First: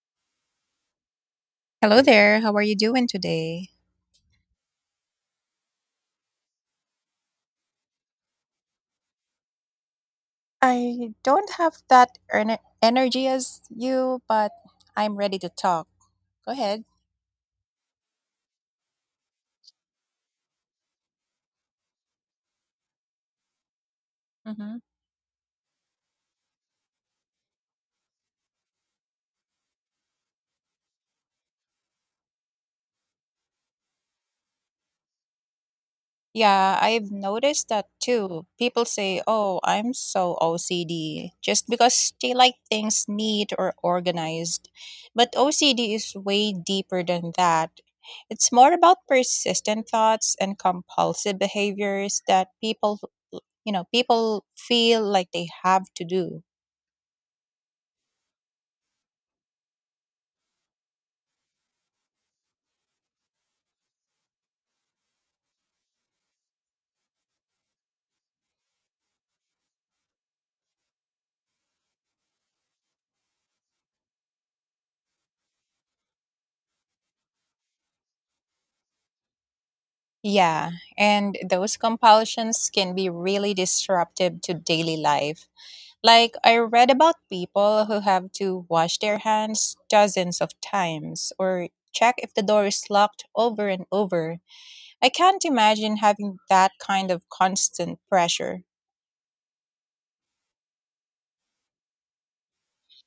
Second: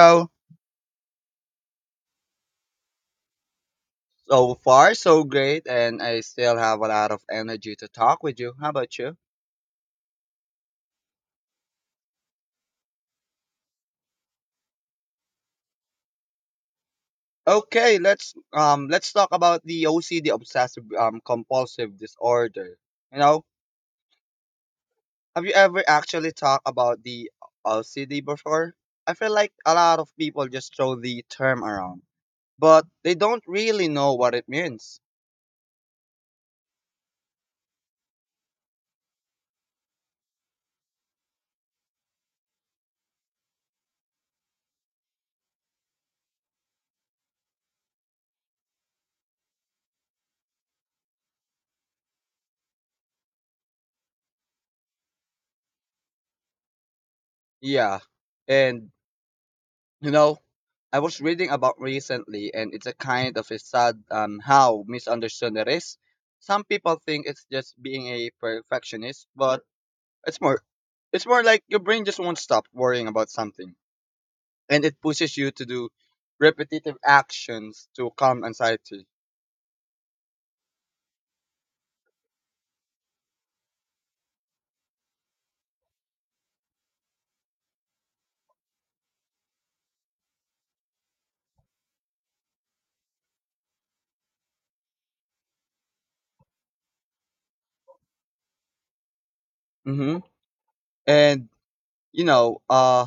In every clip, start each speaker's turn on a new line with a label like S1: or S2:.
S1: So
S2: Hello there. How are you doing today?
S1: so far, so great, and I still have a lot of energy to talk with you. How about you?
S2: I don't have that energy as you, but I'm ready to talk. Go ahead.
S1: Okay, let's talk about the OCD obsessive compulsive disorder. You know,
S2: Hmm.
S1: have you ever actually talked about the OCD before? I feel like a lot of people just throw the term around, but they don't really know what it means.
S2: Yeah, I've noticed that too. People say, oh, I'm so OCD just because they like things neat or organized. But OCD is way deeper than that. It's more about persistent thoughts and compulsive behaviors that people, people feel like they have to do.
S1: Yeah. And You know, I was reading about recently, and it's a kind of a sad how misunderstood it is. Some people think it's just being a perfectionist, but it's more, it's more like your brain just won't stop worrying about something, and it pushes you to do repetitive actions to calm anxiety.
S2: Yeah, and those compulsions can be really disruptive to daily life. Like, I read about people who have to wash their hands dozens of times or check if the door is locked over and over. I can't imagine having that kind of constant pressure.
S1: hmm And you know, uh,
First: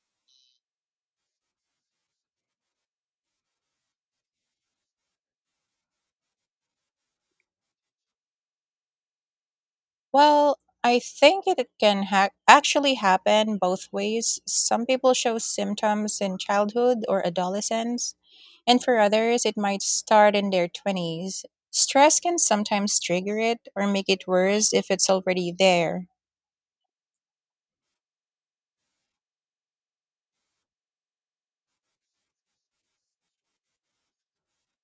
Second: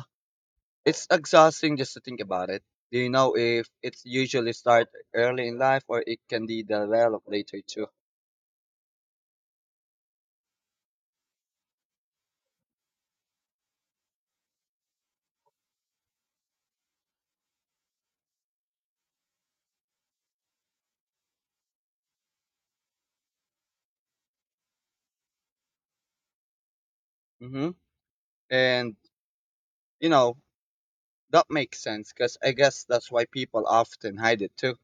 S1: it's exhausting just to think about it. Do you know if it's usually start early in life or it can be developed later too?
S2: Well, I think it can actually happen both ways. Some people show symptoms in childhood or adolescence. And for others, it might start in their 20s. Stress can sometimes trigger it or make it worse if it's already there.
S1: hmm And you know, That makes sense because I guess that's why people often hide it too,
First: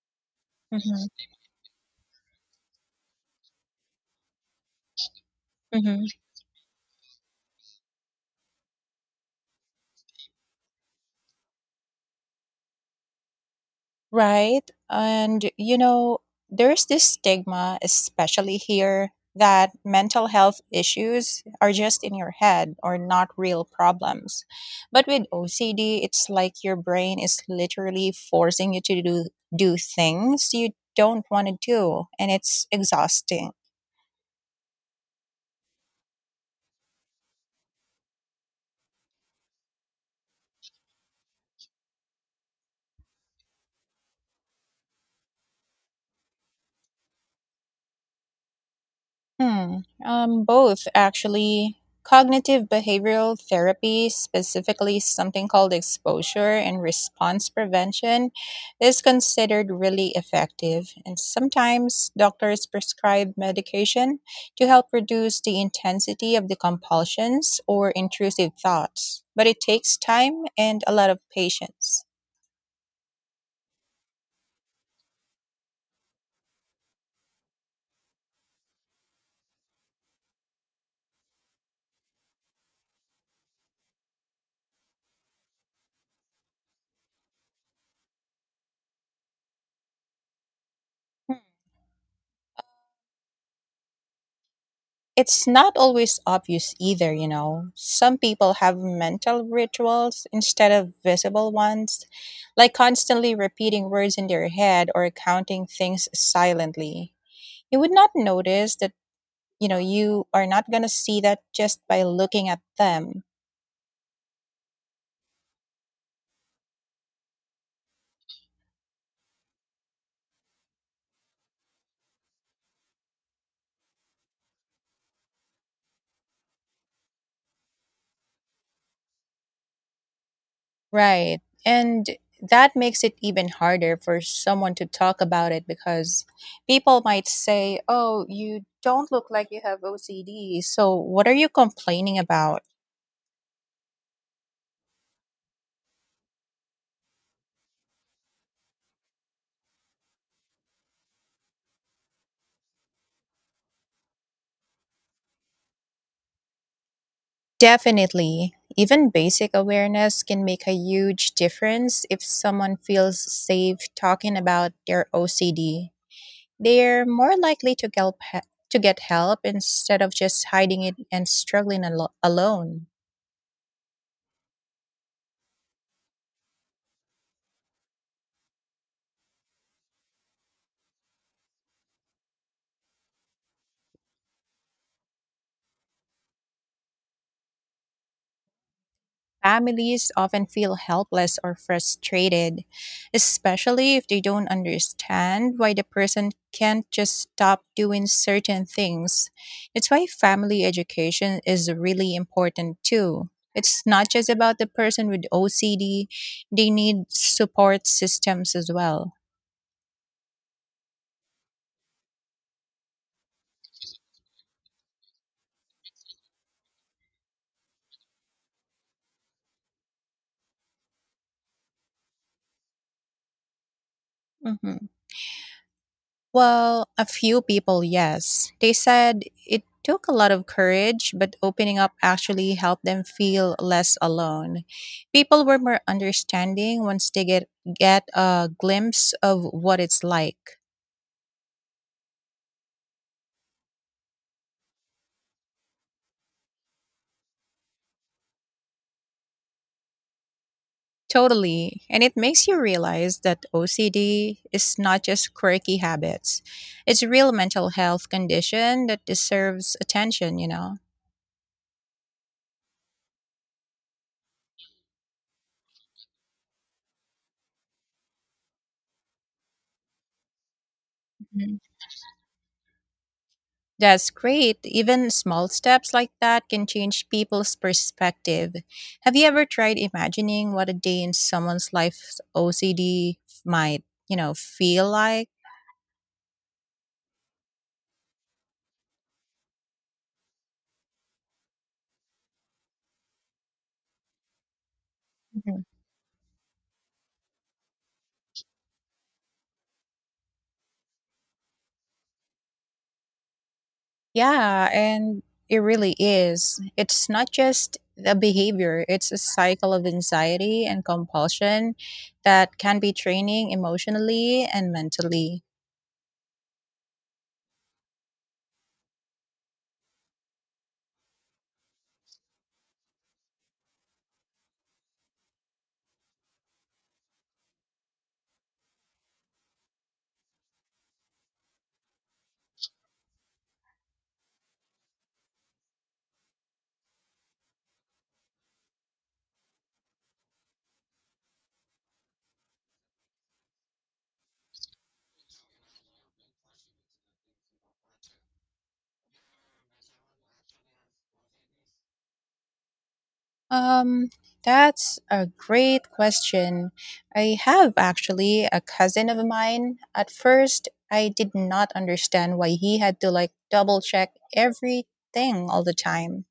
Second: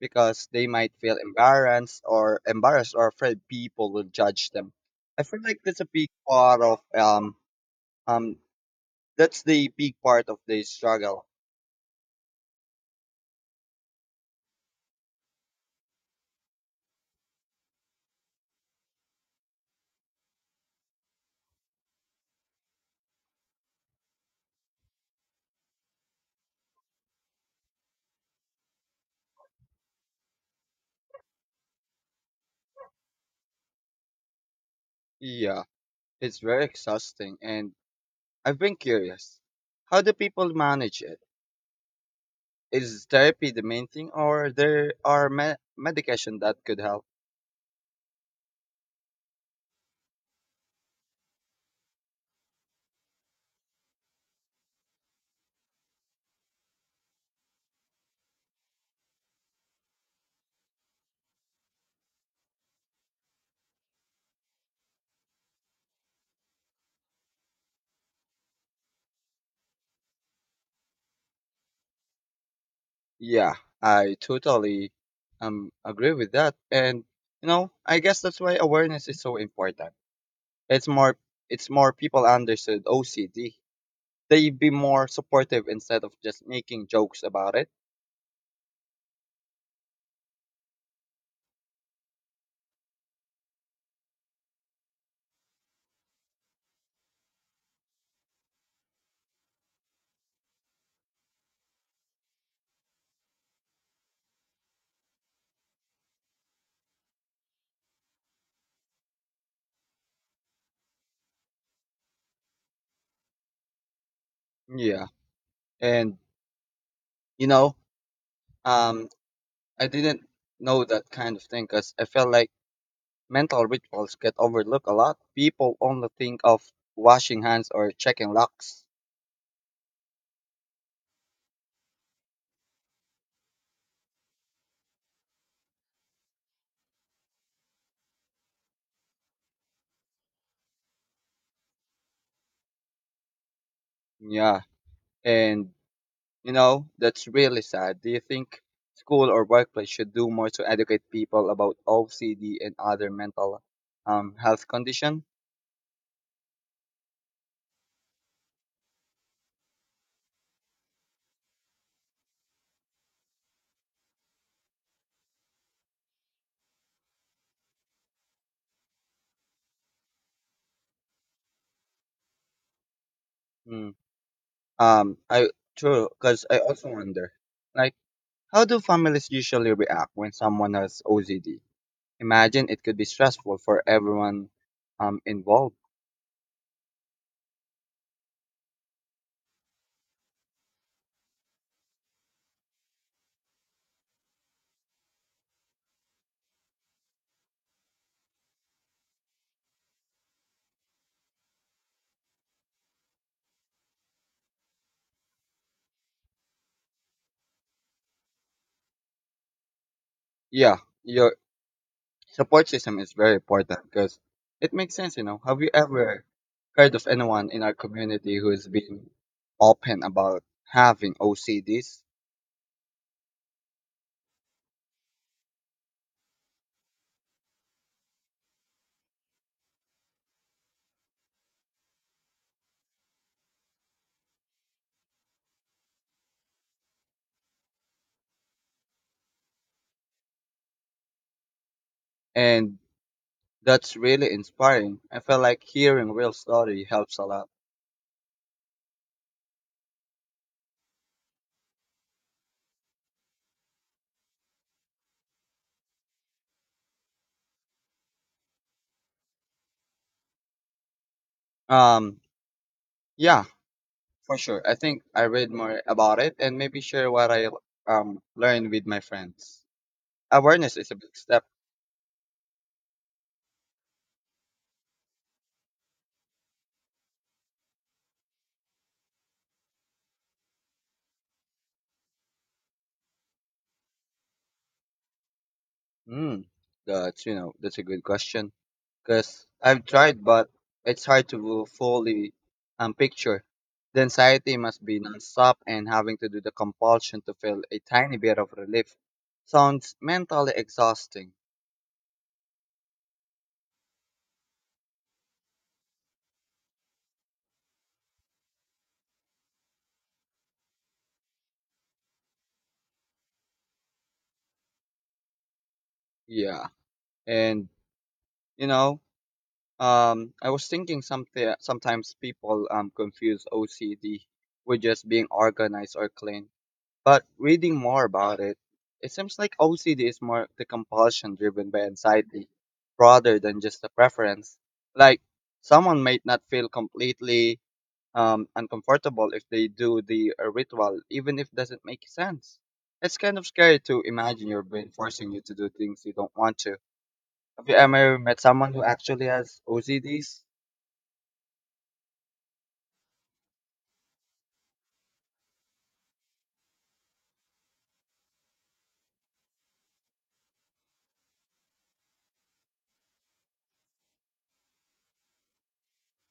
S1: because they might
S2: Mhm,
S1: feel embarrassed or embarrassed or afraid people will judge them. I feel like that's a
S2: mhm.
S1: big part of um that's the big part of the struggle.
S2: Right? And, you know, there's this stigma, especially here, that mental health issues are just in your head or not real problems. But with OCD, it's like your brain is literally forcing you to do things you don't want to do, and it's exhausting.
S1: Yeah, it's very exhausting, and I've been curious, how do people manage it? Is therapy the main thing, or there are medication that could help?
S2: Hmm. Both actually. Cognitive behavioral therapy, specifically something called exposure and response prevention, is considered really effective. And sometimes doctors prescribe medication to help reduce the intensity of the compulsions or intrusive thoughts. But it takes time and a lot of patience.
S1: Yeah, I totally agree with that. And you know, I guess that's why awareness is so important. It's more it's more people understood OCD. They'd be more supportive instead of just making jokes about it.
S2: It's not always obvious either, you know. Some people have mental rituals instead of visible ones, like constantly repeating words in their head or counting things silently. You would not notice that, you know, you are not going to see that just by looking at them.
S1: Yeah. And you know, um I didn't know that kind of thing cuz I felt like mental rituals get overlooked a lot. People only think of washing hands or checking locks.
S2: Right. And that makes it even harder for someone to talk about it because people might say, oh, you don't look like you have OCD. So what are you complaining about?
S1: Yeah. And that's really sad. Do you think school or workplace should do more to educate people about OCD and other mental health condition?
S2: Definitely. Even basic awareness can make a huge difference if someone feels safe talking about their OCD. They're more likely to to get help instead of just hiding it and struggling alone.
S1: Hmm. I True, because I also wonder, like, how do families usually react when someone has OCD? Imagine it could be stressful for everyone involved.
S2: Families often feel helpless or frustrated, especially if they don't understand why the person can't just stop doing certain things. It's why family education is really important too. It's not just about the person with OCD, they need support systems as well.
S1: Yeah, you Support system is very important because it makes sense, you know. Have you ever heard of anyone in our community who's been open about having OCDs?
S2: Mhm. Well, a few people, yes. They said it took a lot of courage, but opening up actually helped them feel less alone. People were more understanding once they get a glimpse of what it's like.
S1: And that's really inspiring. I feel like hearing real story helps a lot.
S2: Totally. And it makes you realize that OCD is not just quirky habits. It's a real mental health condition that deserves attention, you know.
S1: Um, yeah, for sure. I think I read more about it and maybe share what I learned with my friends. Awareness is a big step.
S2: That's great. Even small steps like that can change people's perspective. Have you ever tried imagining what a day in someone's life's OCD might, you know, feel like?
S1: Mm, that's you know that's a good question. Because I've tried, but it's hard to fully picture. The anxiety must be nonstop
S2: Mhm.
S1: and having to do the compulsion to feel a tiny bit of relief sounds mentally exhausting.
S2: Yeah, and it really is. It's not just the behavior, it's a cycle of anxiety and compulsion that can be draining emotionally and mentally.
S1: Yeah, and you know, I was thinking something. Sometimes people confuse OCD with just being organized or clean. But reading more about it, it seems like OCD is more the compulsion driven by anxiety rather than just a preference. Like someone might not feel completely uncomfortable if they do the ritual, even if it doesn't make sense. It's kind of scary to imagine your brain forcing you to do things you don't want to. Have you ever met someone who actually has OCDs?
S2: Um, that's a great question. I have actually a cousin of mine. At first, I did not understand why he had to like double check everything all the time.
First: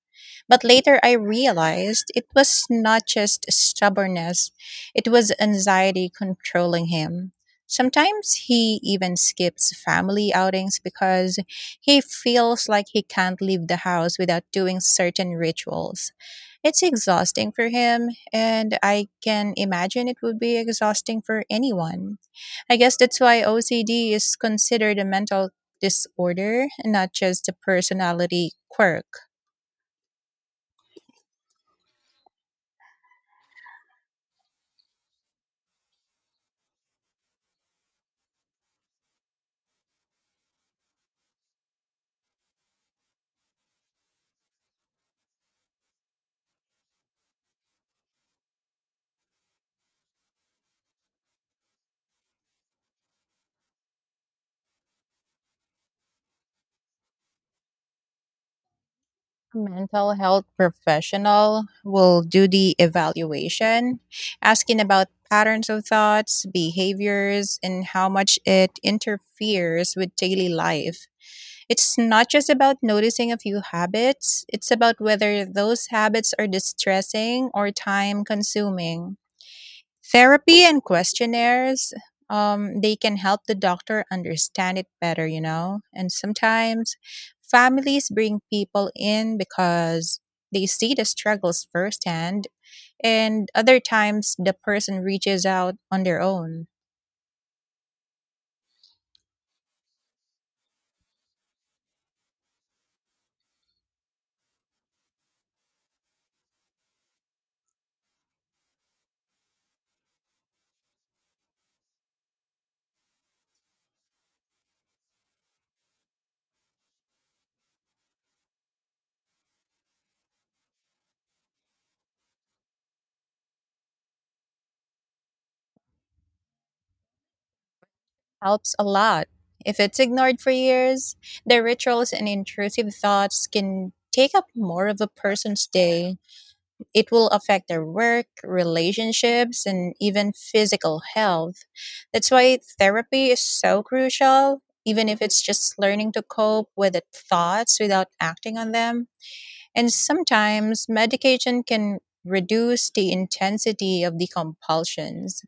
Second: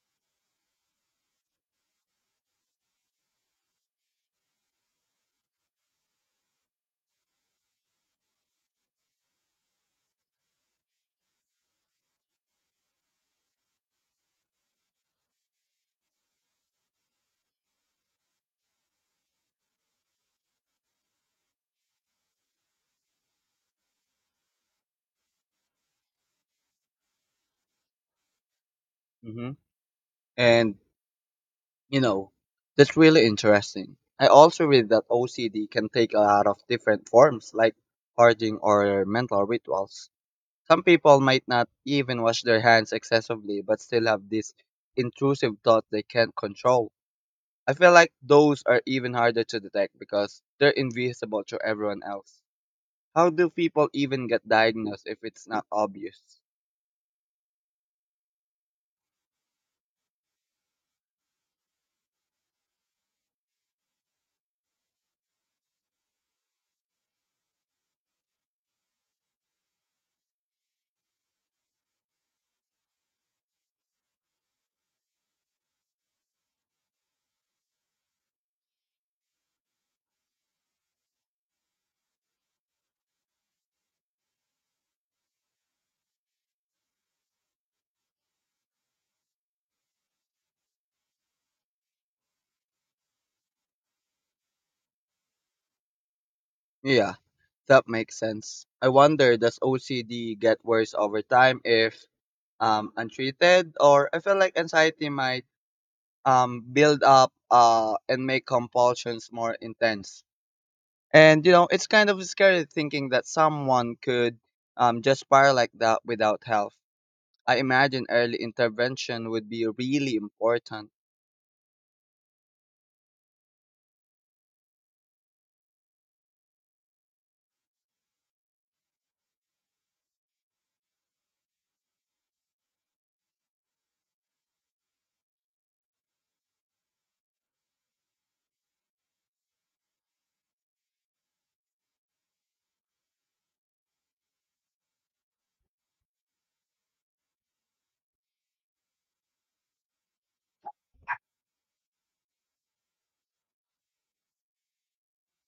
S2: But later I realized it was not just stubbornness, it was anxiety controlling him. Sometimes he even skips family outings because he feels like he can't leave the house without doing certain rituals. It's exhausting for him, and I can imagine it would be exhausting for anyone. I guess that's why OCD is considered a mental disorder, not just a personality quirk.
S1: hmm And You know, that's really interesting. I also read that OCD can take a lot of different forms, like hoarding or mental rituals. Some people might not even wash their hands excessively, but still have this intrusive thought they can't control. I feel like those are even harder to detect because they're invisible to everyone else. How do people even get diagnosed if it's not obvious?
S2: Mental health professional will do the evaluation, asking about patterns of thoughts, behaviors, and how much it interferes with daily life. It's not just about noticing a few habits, it's about whether those habits are distressing or time consuming. Therapy and questionnaires, they can help the doctor understand it better, you know. And sometimes families bring people in because they see the struggles firsthand, and other times the person reaches out on their own.
S1: Yeah, that makes sense. I wonder does OCD get worse over time if untreated, or I feel like anxiety might build up and make compulsions more intense. And you know, it's kind of scary thinking that someone could just spiral like that without help. I imagine early intervention would be really important.
S2: Helps a lot. If it's ignored for years, the rituals and intrusive thoughts can take up more of a person's day. It will affect their work, relationships, and even physical health. That's why therapy is so crucial, even if it's just learning to cope with the thoughts without acting on them. And sometimes medication can reduce the intensity of the compulsions,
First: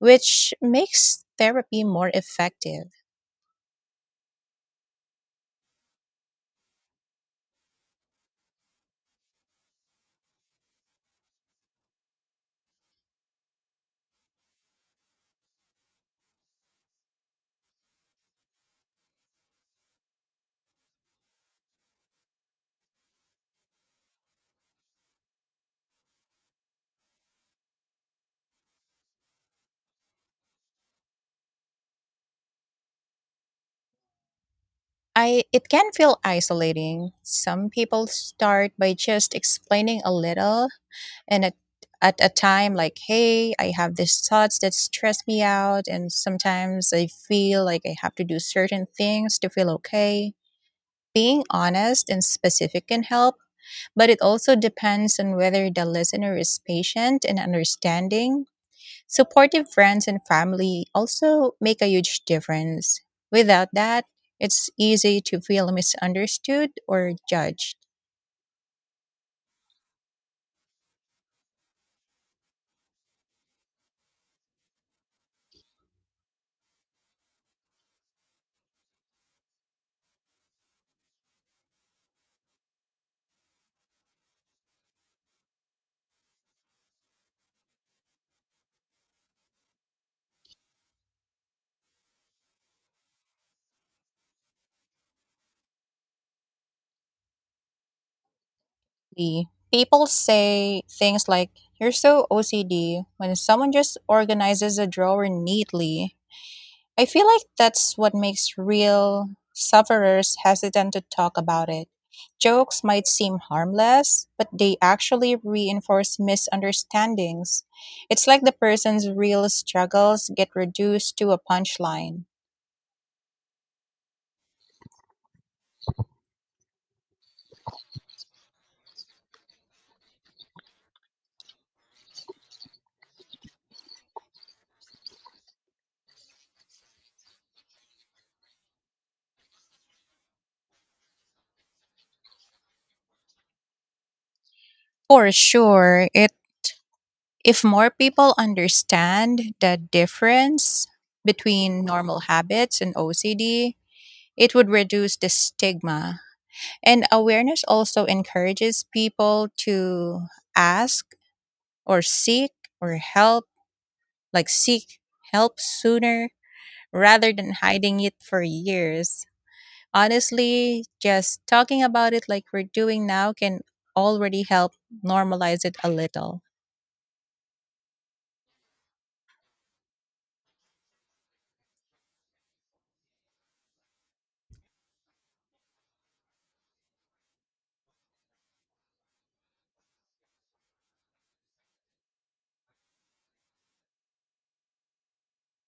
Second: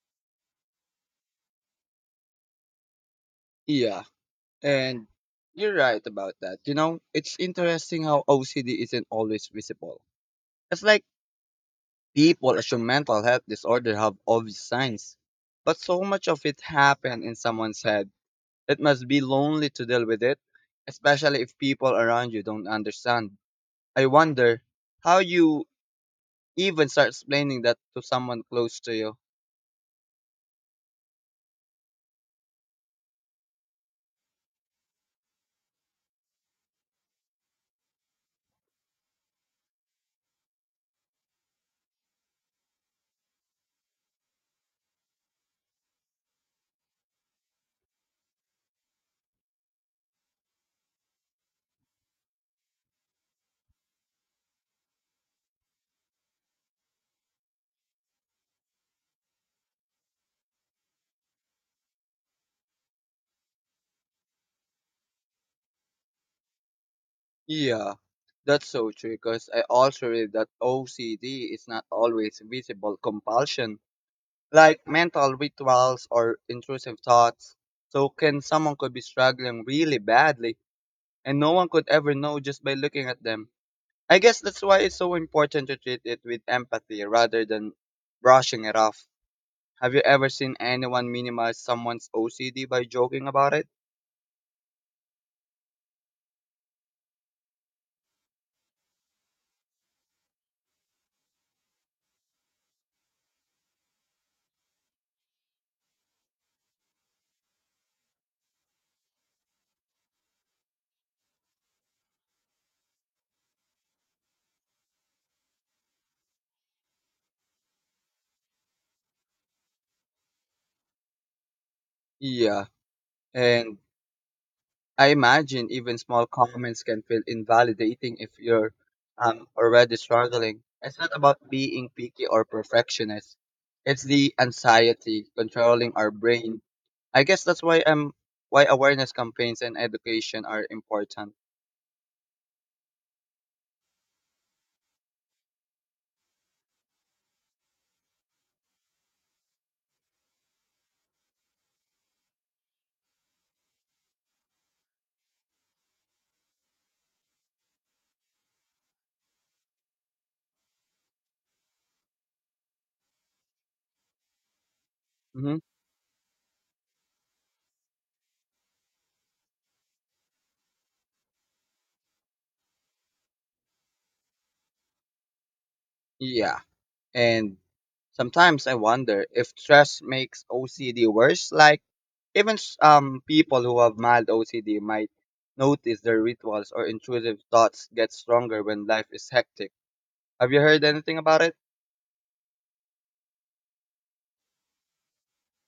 S2: which makes therapy more effective.
S1: Yeah, and you're right about that. You know, it's interesting how OCD isn't always visible. It's like people assume mental health disorder have obvious signs, but so much of it happen in someone's head. It must be lonely to deal with it, especially if people around you don't understand. I wonder how you even start explaining that to someone close to you.
S2: I it can feel isolating. Some people start by just explaining a little and at a time, like, hey, I have these thoughts that stress me out and sometimes I feel like I have to do certain things to feel okay. Being honest and specific can help, but it also depends on whether the listener is patient and understanding. Supportive friends and family also make a huge difference. Without that, it's easy to feel misunderstood or judged.
S1: Yeah, that's so true because I also read that OCD is not always visible compulsion, like mental rituals or intrusive thoughts. So can someone could be struggling really badly and no one could ever know just by looking at them. I guess that's why it's so important to treat it with empathy rather than brushing it off. Have you ever seen anyone minimize someone's OCD by joking about it?
S2: Exactly. People say things like, you're so OCD when someone just organizes a drawer neatly. I feel like that's what makes real sufferers hesitant to talk about it. Jokes might seem harmless, but they actually reinforce misunderstandings. It's like the person's real struggles get reduced to a punchline.
S1: Yeah, and I imagine even small comments can feel invalidating if you're already struggling. It's not about being picky or perfectionist. It's the anxiety controlling our brain. I guess that's why I'm Why awareness campaigns and education are important.
S2: For sure. If more people understand the difference between normal habits and OCD, it would reduce the stigma. And awareness also encourages people to ask or seek or help, like seek
S1: hmm
S2: help sooner rather than hiding it for years. Honestly, just talking about it like we're doing now can already help normalize it a little.
S1: Yeah. And sometimes I wonder if stress makes OCD worse. Like even people who have mild OCD might notice their rituals or intrusive thoughts get stronger when life is hectic. Have you heard anything about it?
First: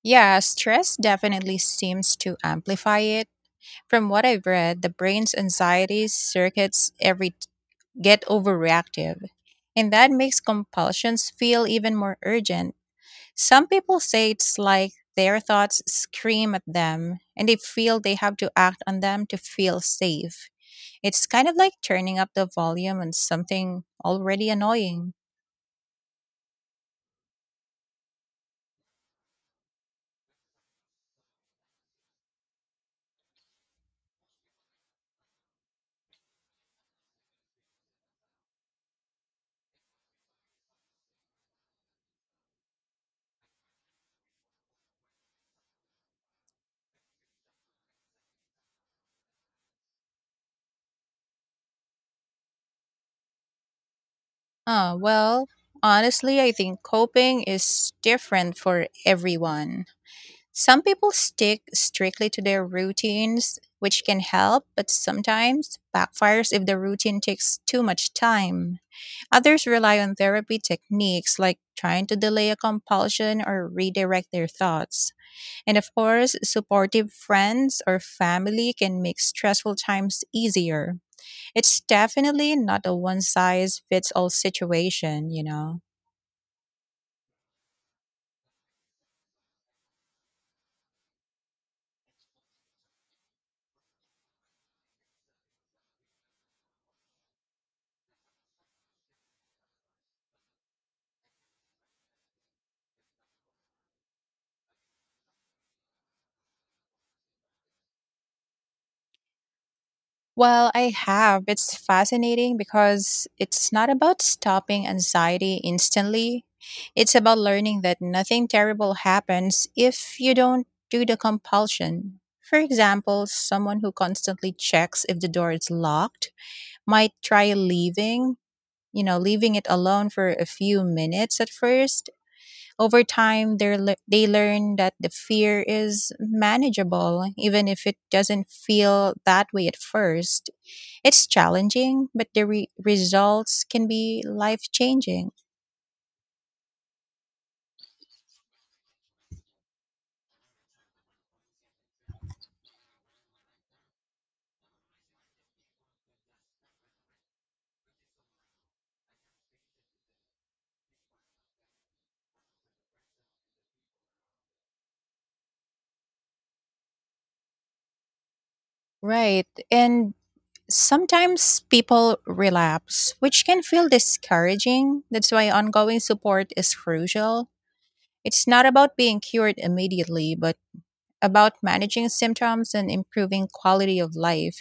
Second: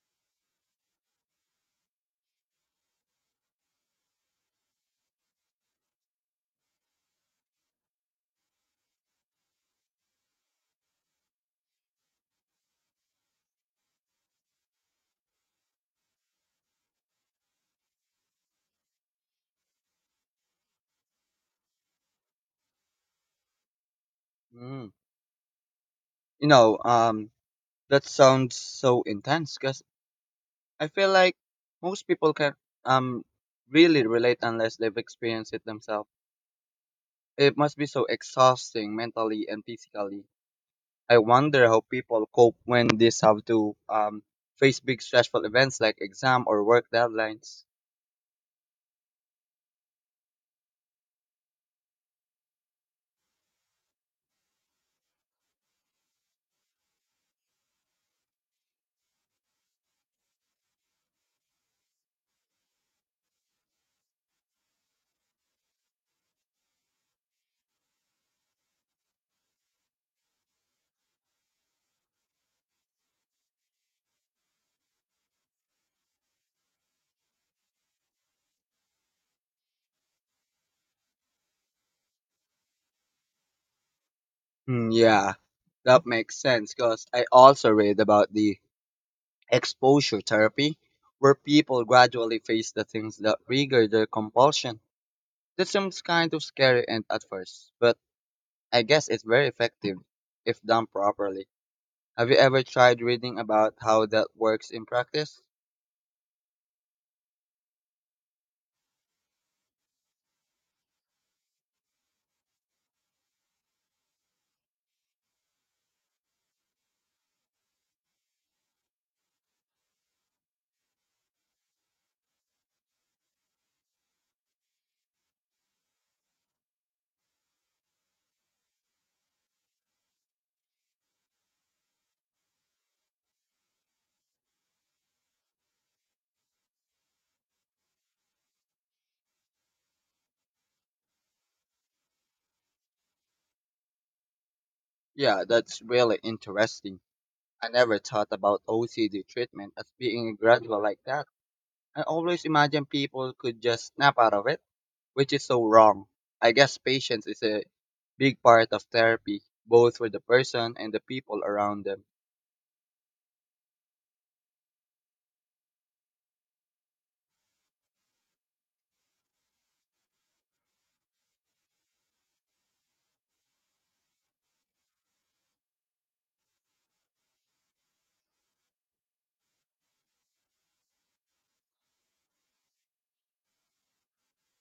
S2: Yeah, stress definitely seems to amplify it. From what I've read, the brain's anxiety circuits every get overreactive, and that makes compulsions feel even more urgent. Some people say it's like their thoughts scream at them, and they feel they have to act on them to feel safe. It's kind of like turning up the volume on something already
S1: Mm.
S2: annoying.
S1: You know, that sounds so intense because I feel like most people can um really relate unless they've experienced it themselves. It must be so exhausting mentally and physically. I wonder how people cope when they have to face big stressful events like exam or work deadlines.
S2: Ah, well, honestly, I think coping is different for everyone. Some people stick strictly to their routines, which can help, but sometimes backfires if the routine takes too much time. Others rely on therapy techniques like trying to delay a compulsion or redirect their thoughts. And of course, supportive friends or family can make stressful times easier. It's definitely not a one size fits all
S1: Hmm,
S2: situation,
S1: yeah,
S2: you know.
S1: that makes sense because I also read about the exposure therapy where people gradually face the things that trigger their compulsion. That seems kind of scary and at first, but I guess it's very effective if done properly. Have you ever tried reading about how that works in practice?
S2: Well, I have. It's fascinating because it's not about stopping anxiety instantly. It's about learning that nothing terrible happens if you don't do the compulsion. For example, someone who constantly checks if the door is locked might try leaving, you know, leaving it alone for a few minutes at first. Over time, they learn that the fear is manageable, even if it doesn't feel that way at first. It's challenging, but the results can be life changing.
S1: Yeah, that's really interesting. I never thought about OCD treatment as being gradual like that. I always imagined people could just snap out of it, which is so wrong. I guess patience is a big part of therapy, both for the person and the people around them.
S2: Right. And sometimes people relapse, which can feel discouraging. That's why ongoing support is crucial. It's not about being cured immediately, but about managing symptoms and improving quality of life.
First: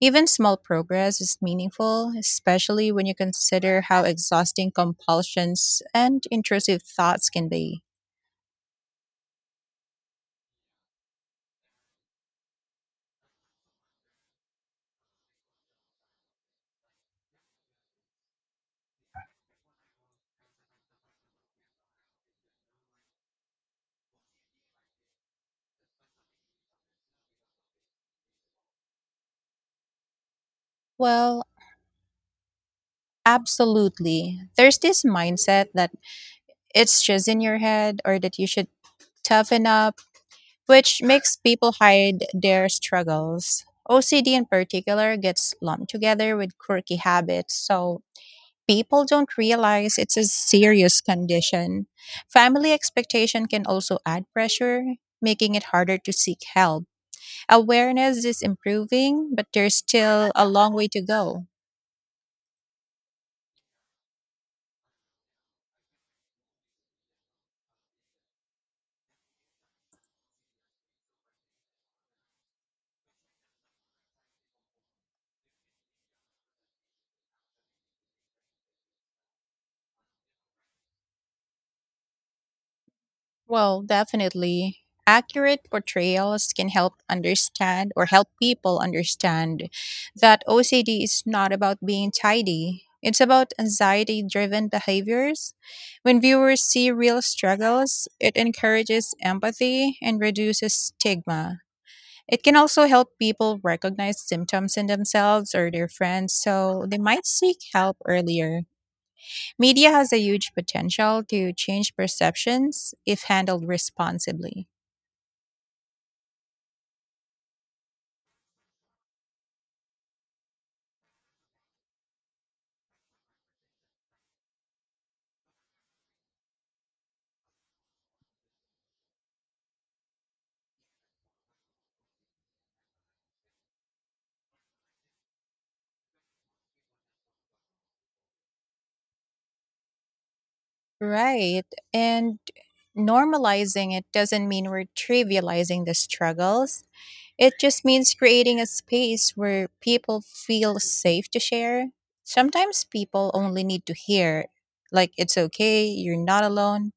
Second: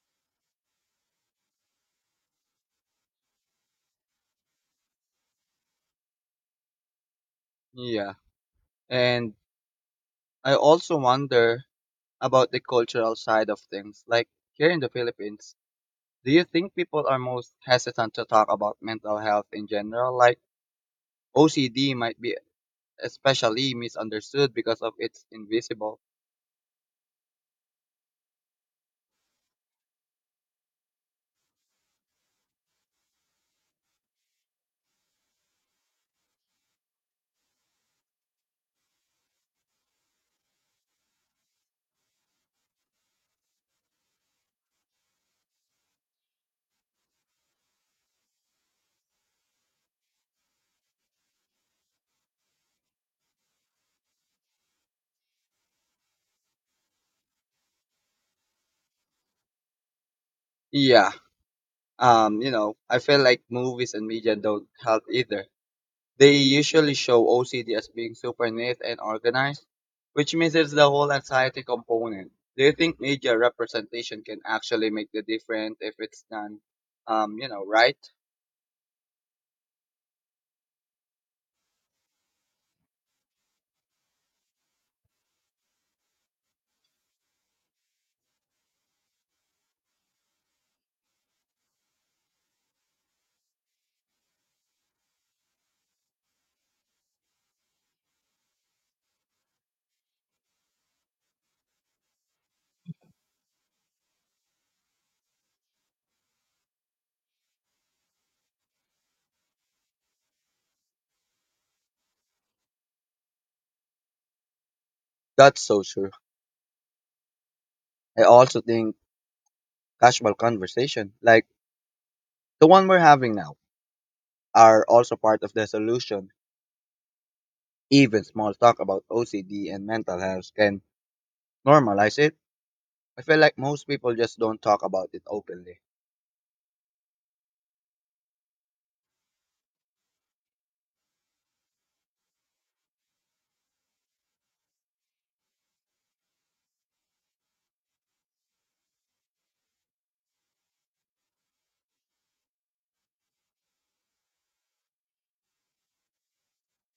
S2: Even small progress is meaningful, especially when you consider how exhausting compulsions and intrusive thoughts can be.
S1: Yeah. And I also wonder about the cultural side of things. Like here in the Philippines, do you think people are most hesitant to talk about mental health in general? Like OCD might be especially misunderstood because of its invisible.
S2: Well, absolutely. There's this mindset that it's just in your head or that you should toughen up, which makes people hide their struggles. OCD in particular gets lumped together with quirky habits, so people don't realize it's a serious condition. Family expectation can also add pressure, making it harder to seek help. Awareness is improving, but there's still a long way to
S1: Yeah.
S2: go.
S1: I feel like movies and media don't help either. They usually show OCD as being super neat and organized, which misses the whole anxiety component. Do you think media representation can actually make the difference if it's done, right?
S2: Well, definitely. Accurate portrayals can help understand or help people understand that OCD is not about being tidy. It's about anxiety driven behaviors. When viewers see real struggles, it encourages empathy and reduces stigma. It can also help people recognize symptoms in themselves or their friends so they might seek help earlier. Media has a huge potential to change perceptions if handled responsibly.
S1: That's so true. I also think casual conversation, like the one we're having now, are also part of the solution. Even small talk about OCD and mental health can normalize it. I feel like most people just don't talk about it openly.
S2: Right. And normalizing it doesn't mean we're trivializing the struggles. It just means creating a space where people feel safe to share. Sometimes people only need to hear, like, it's okay, you're not alone,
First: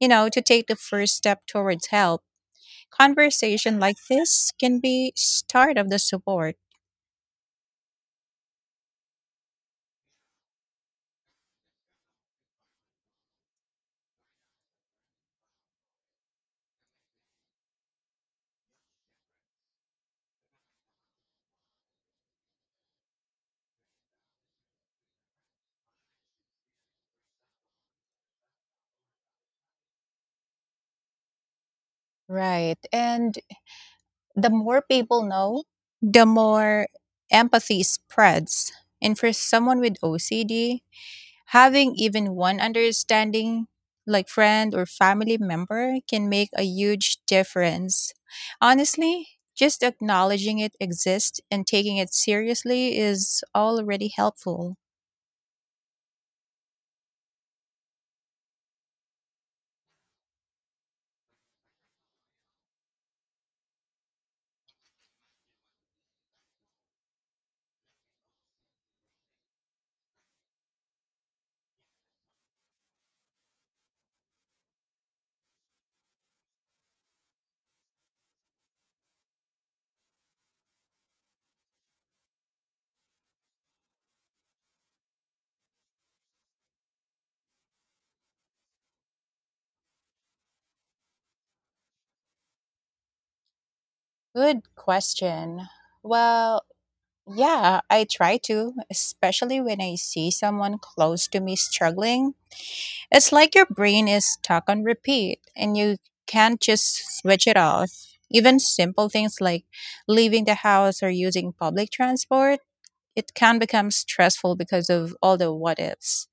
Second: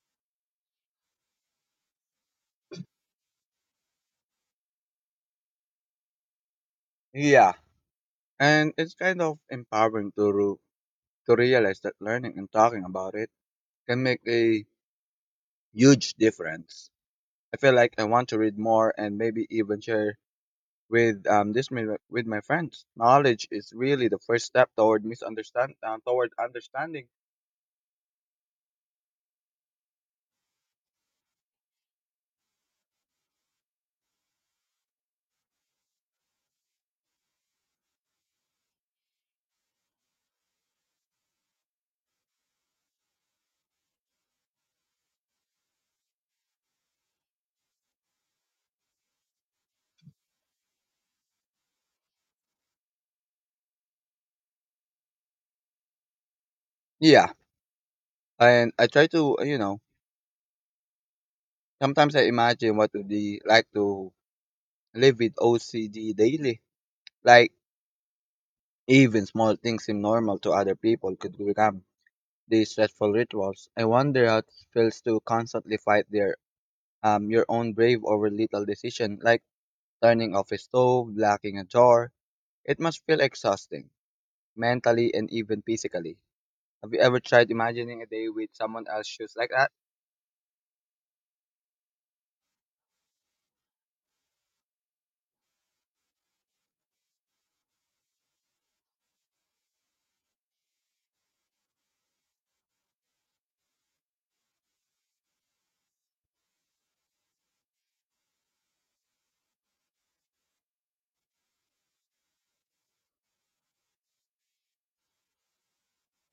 S2: you know, to take the first step towards help. Conversation like this can be start of the support.
S1: Yeah, and it's kind of empowering to realize that learning and talking about it can make a huge difference. I feel like I want to read more and maybe even share with with my friends. Knowledge is really the first step toward misunderstand toward understanding.
S2: Right. And the more people know, the more empathy spreads. And for someone with OCD, having even one understanding, like friend or family member, can make a huge difference. Honestly, just acknowledging it exists and taking it seriously is already helpful.
S1: Yeah, and I try to sometimes I imagine what would be like to live with OCD daily, like even small things seem normal to other people could become these stressful rituals. I wonder how it feels to constantly fight their your own brave over little decision like turning off a stove, locking a door. It must feel exhausting, mentally and even physically. Have you ever tried imagining a day with someone else's shoes like that?
S2: Good question. Well, yeah, I try to, especially when I see someone close to me struggling. It's like your brain is stuck on repeat and you can't just switch it off. Even simple things like leaving the house or using public transport, it can become stressful because of all the what ifs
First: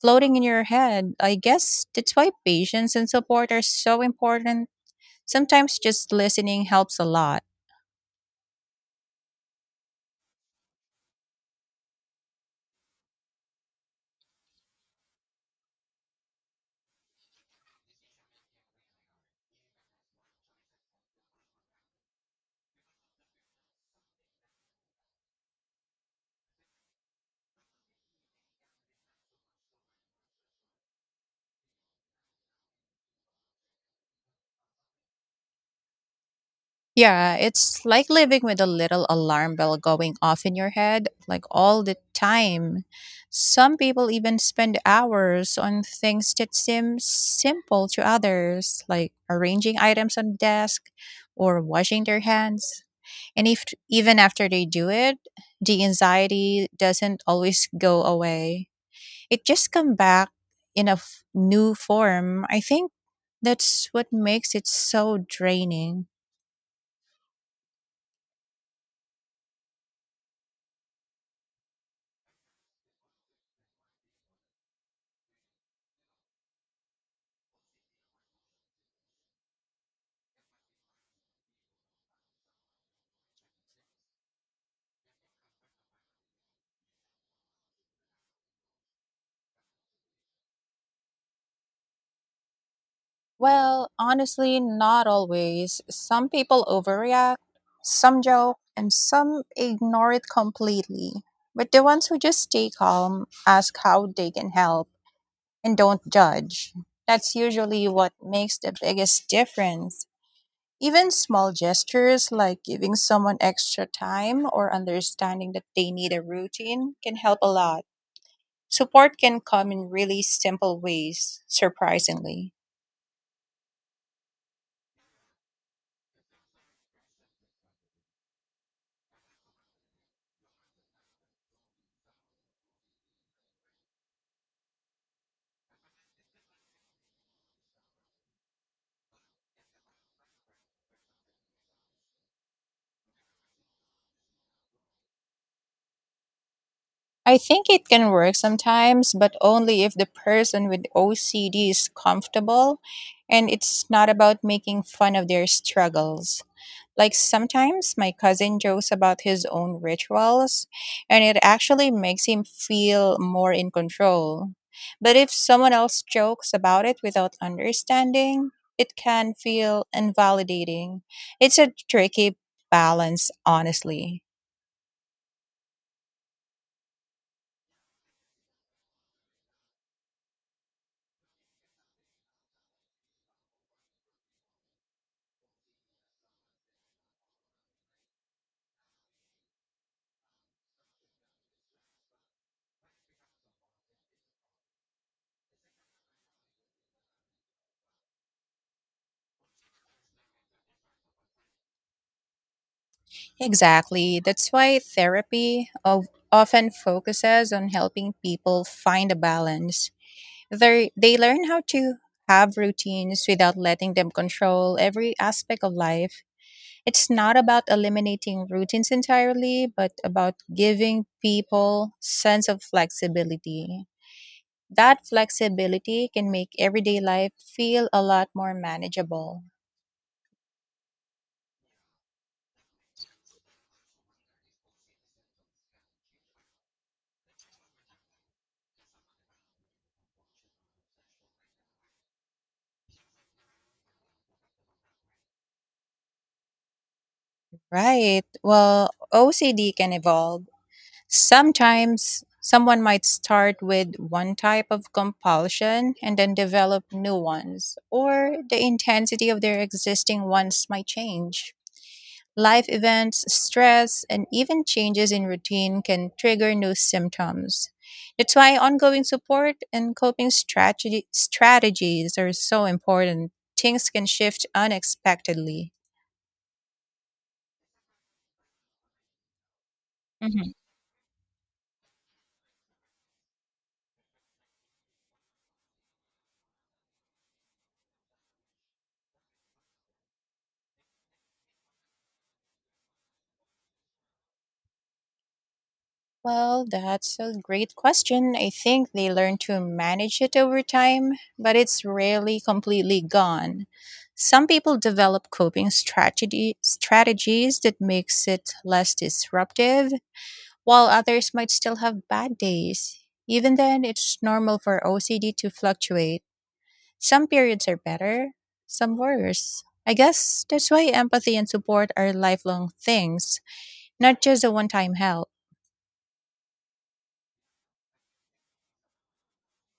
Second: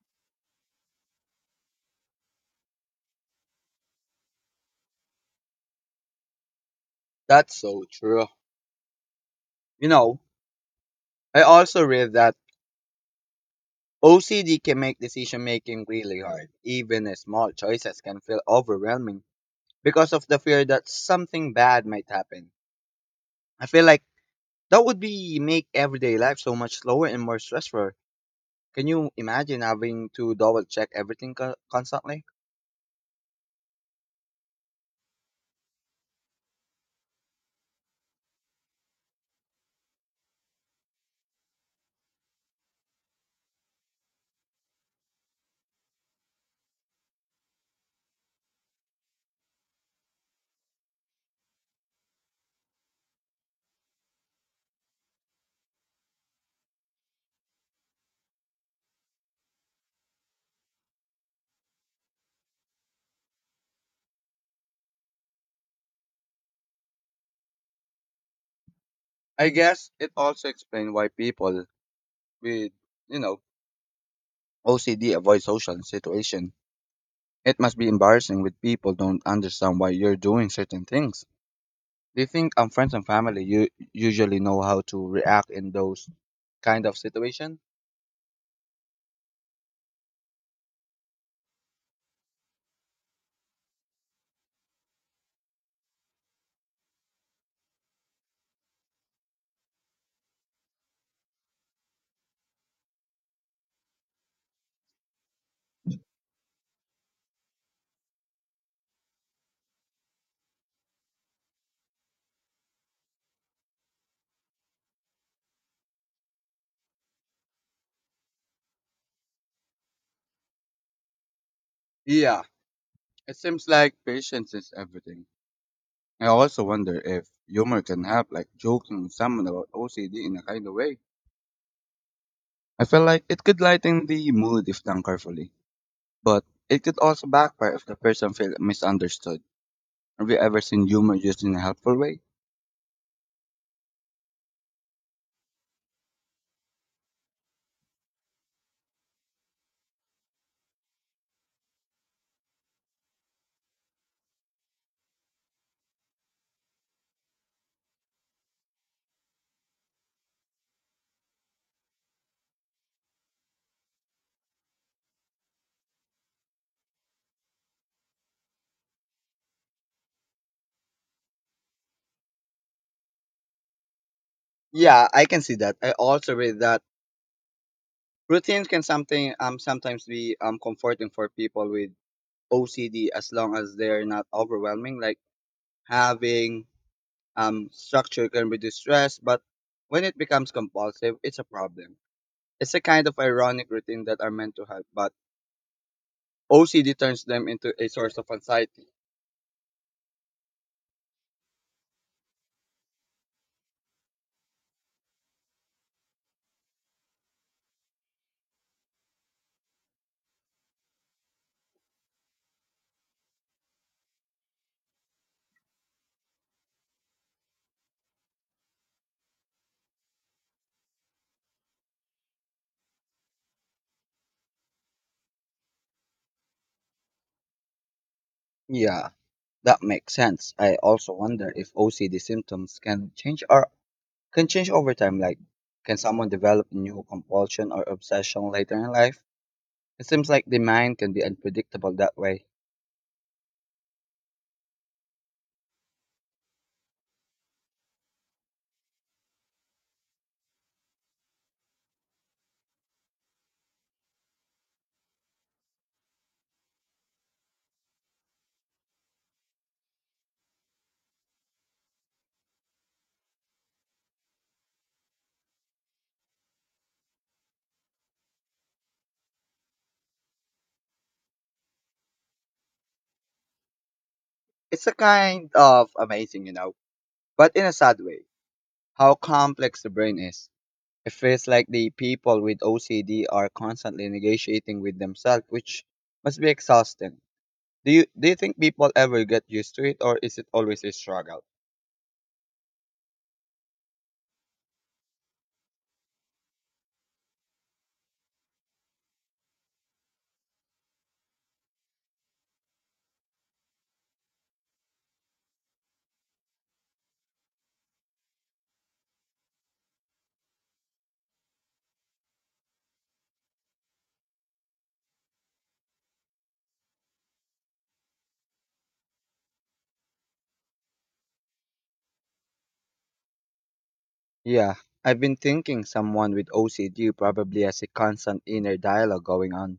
S2: floating in your head. I guess that's why patience and support are so important. Sometimes just listening helps a lot.
S1: That's so true. You know, I also read that OCD can make decision making really hard. Even small choices can feel overwhelming because of the fear that something bad might happen. I feel like that would be make everyday life so much slower and more stressful. Can you imagine having to double check everything constantly?
S2: Yeah, it's like living with a little alarm bell going off in your head, like all the time. Some people even spend hours on things that seem simple to others, like arranging items on desk or washing their hands. And if even after they do it, the anxiety doesn't always go away. It just come back in a new form. I think that's what makes it so draining.
S1: I guess it also explains why people with, you know, OCD avoid social situation. It must be embarrassing when people don't understand why you're doing certain things. They think friends and family you usually know how to react in those kind of situation.
S2: Well, honestly, not always. Some people overreact, some joke, and some ignore it completely. But the ones who just stay calm, ask how they can help, and don't judge. That's usually what makes the biggest difference. Even small gestures like giving someone extra time or understanding that they need a routine can help a lot. Support can come in really simple ways,
S1: Yeah,
S2: surprisingly.
S1: it seems like patience is everything. I also wonder if humor can help, like joking with someone about OCD in a kind of way. I feel like it could lighten the mood if done carefully, but it could also backfire if the person feels misunderstood. Have you ever seen humor used in a helpful way?
S2: I think it can work sometimes, but only if the person with OCD is comfortable and it's not about making fun of their struggles. Like sometimes my cousin jokes about his own rituals, and it actually makes him feel more in control. But if someone else jokes about it without understanding, it can feel invalidating. It's a tricky balance, honestly.
S1: Yeah, I can see that. I also read that routines can something sometimes be comforting for people with OCD as long as they're not overwhelming. Like having structure can reduce stress, but when it becomes compulsive, it's a problem. It's a kind of ironic routine that are meant to help, but OCD turns them into a source of anxiety.
S2: Exactly. That's why therapy of often focuses on helping people find a balance. They learn how to have routines without letting them control every aspect of life. It's not about eliminating routines entirely, but about giving people sense of flexibility. That flexibility can make everyday life feel a lot more
S1: Yeah,
S2: manageable.
S1: that makes sense. I also wonder if OCD symptoms can change over time. Like, can someone develop a new compulsion or obsession later in life? It seems like the mind can be unpredictable that way.
S2: Right. Well, OCD can evolve. Sometimes someone might start with one type of compulsion and then develop new ones, or the intensity of their existing ones might change. Life events, stress, and even changes in routine can trigger new symptoms. That's why ongoing support and strategies are so important. Things can shift
S1: It's a kind
S2: unexpectedly.
S1: of amazing, you know, but in a sad way, how complex the brain is. It feels like the people with OCD are constantly negotiating with themselves, which must be exhausting. Do you think people ever get used to it or is it always a struggle?
S2: Well, that's a great question. I think they learn to manage it over time, but it's rarely completely gone. Some people develop strategies that makes it less disruptive, while others might still have bad days. Even then, it's normal for OCD to fluctuate. Some periods are better, some worse. I guess that's why empathy and support are lifelong things, not just a
S1: Yeah,
S2: one-time
S1: I've
S2: help.
S1: been thinking someone with OCD probably has a constant inner dialogue going on.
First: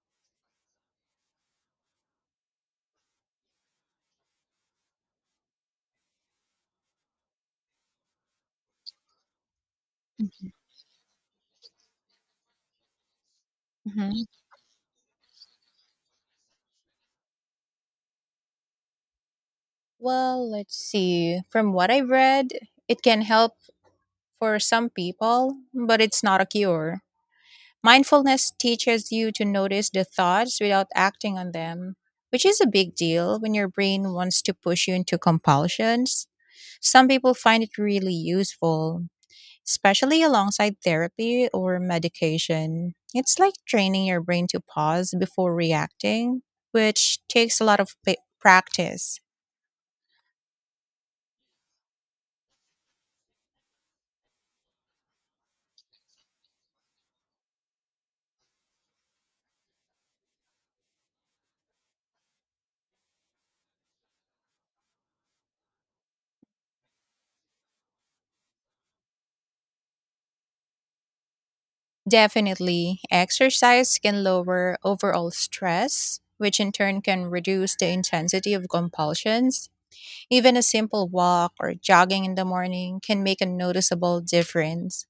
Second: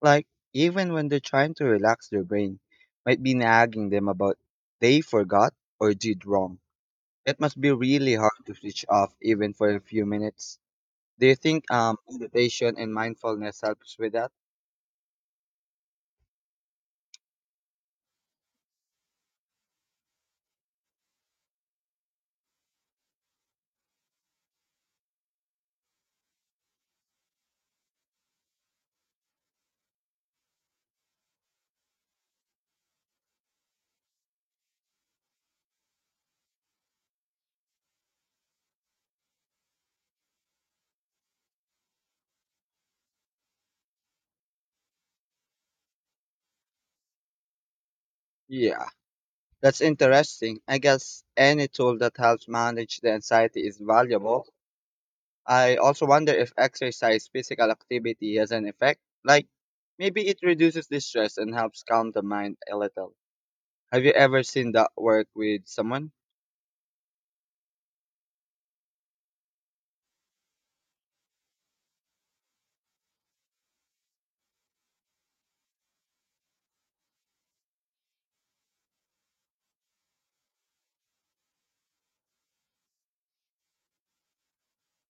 S1: Like, even when they're trying to relax their brain, might be nagging them about they forgot or did wrong. It must be really hard to switch off even for a few minutes. Do you think meditation and mindfulness helps with
S2: Mhm.
S1: that?
S2: Well, let's see. From what I've read, it can help for some people, but it's not a cure. Mindfulness teaches you to notice the thoughts without acting on them, which is a big deal when your brain wants to push you into compulsions. Some people find it really useful, especially alongside therapy or medication. It's like training your brain to pause before reacting, which takes a lot of
S1: Yeah,
S2: practice.
S1: that's interesting. I guess any tool that helps manage the anxiety is valuable. I also wonder if exercise, physical activity has an effect. Like maybe it reduces the stress and helps calm the mind a little. Have you ever seen that work with someone?
S2: Definitely, exercise can lower overall stress, which in turn can reduce the intensity of compulsions. Even a simple walk or jogging in the morning can make a noticeable difference.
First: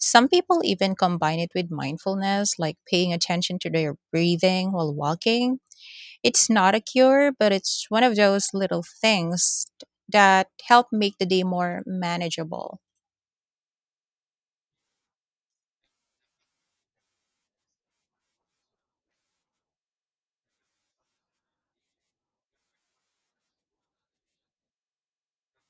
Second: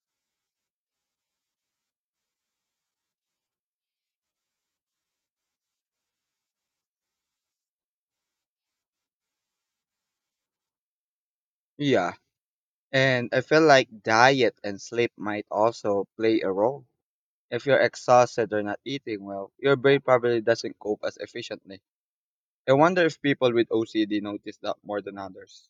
S2: Some people even combine it with mindfulness, like paying attention to their breathing while walking. It's not a cure, but it's one of those little things that help make the day more
S1: Yeah.
S2: manageable.
S1: And I feel like diet and sleep might also play a role. If you're exhausted or not eating well, your brain probably doesn't cope as efficiently. I wonder if people with OCD notice that more than others.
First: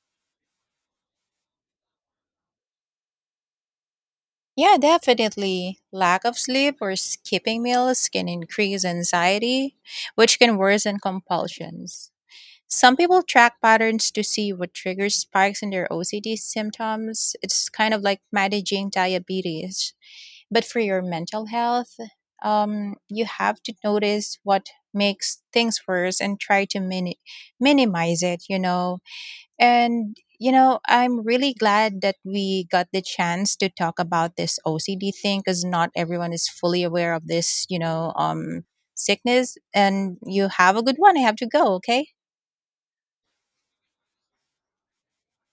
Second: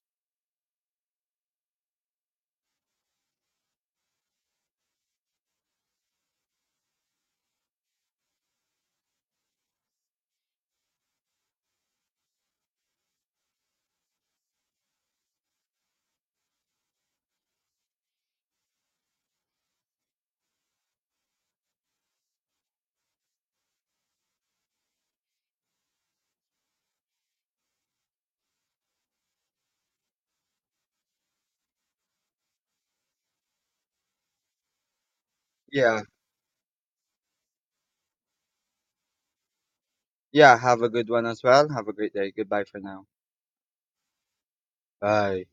S2: Yeah, definitely. Lack of sleep or skipping meals can increase anxiety, which can worsen compulsions. Some people track patterns to see what triggers spikes in their OCD symptoms. It's kind of like managing diabetes. But for your mental health, you have to notice what makes things worse and try to minimize it, you know. And, you know, I'm really glad that we got the chance to talk about this OCD thing because not
S1: Yeah.
S2: everyone is fully aware of this, you know, sickness. And you
S1: Yeah,
S2: have
S1: have
S2: a
S1: a
S2: good
S1: good
S2: one. I
S1: one
S2: have
S1: as
S2: to
S1: well.
S2: go.
S1: Have a
S2: Okay.
S1: great day. Goodbye for now. Bye.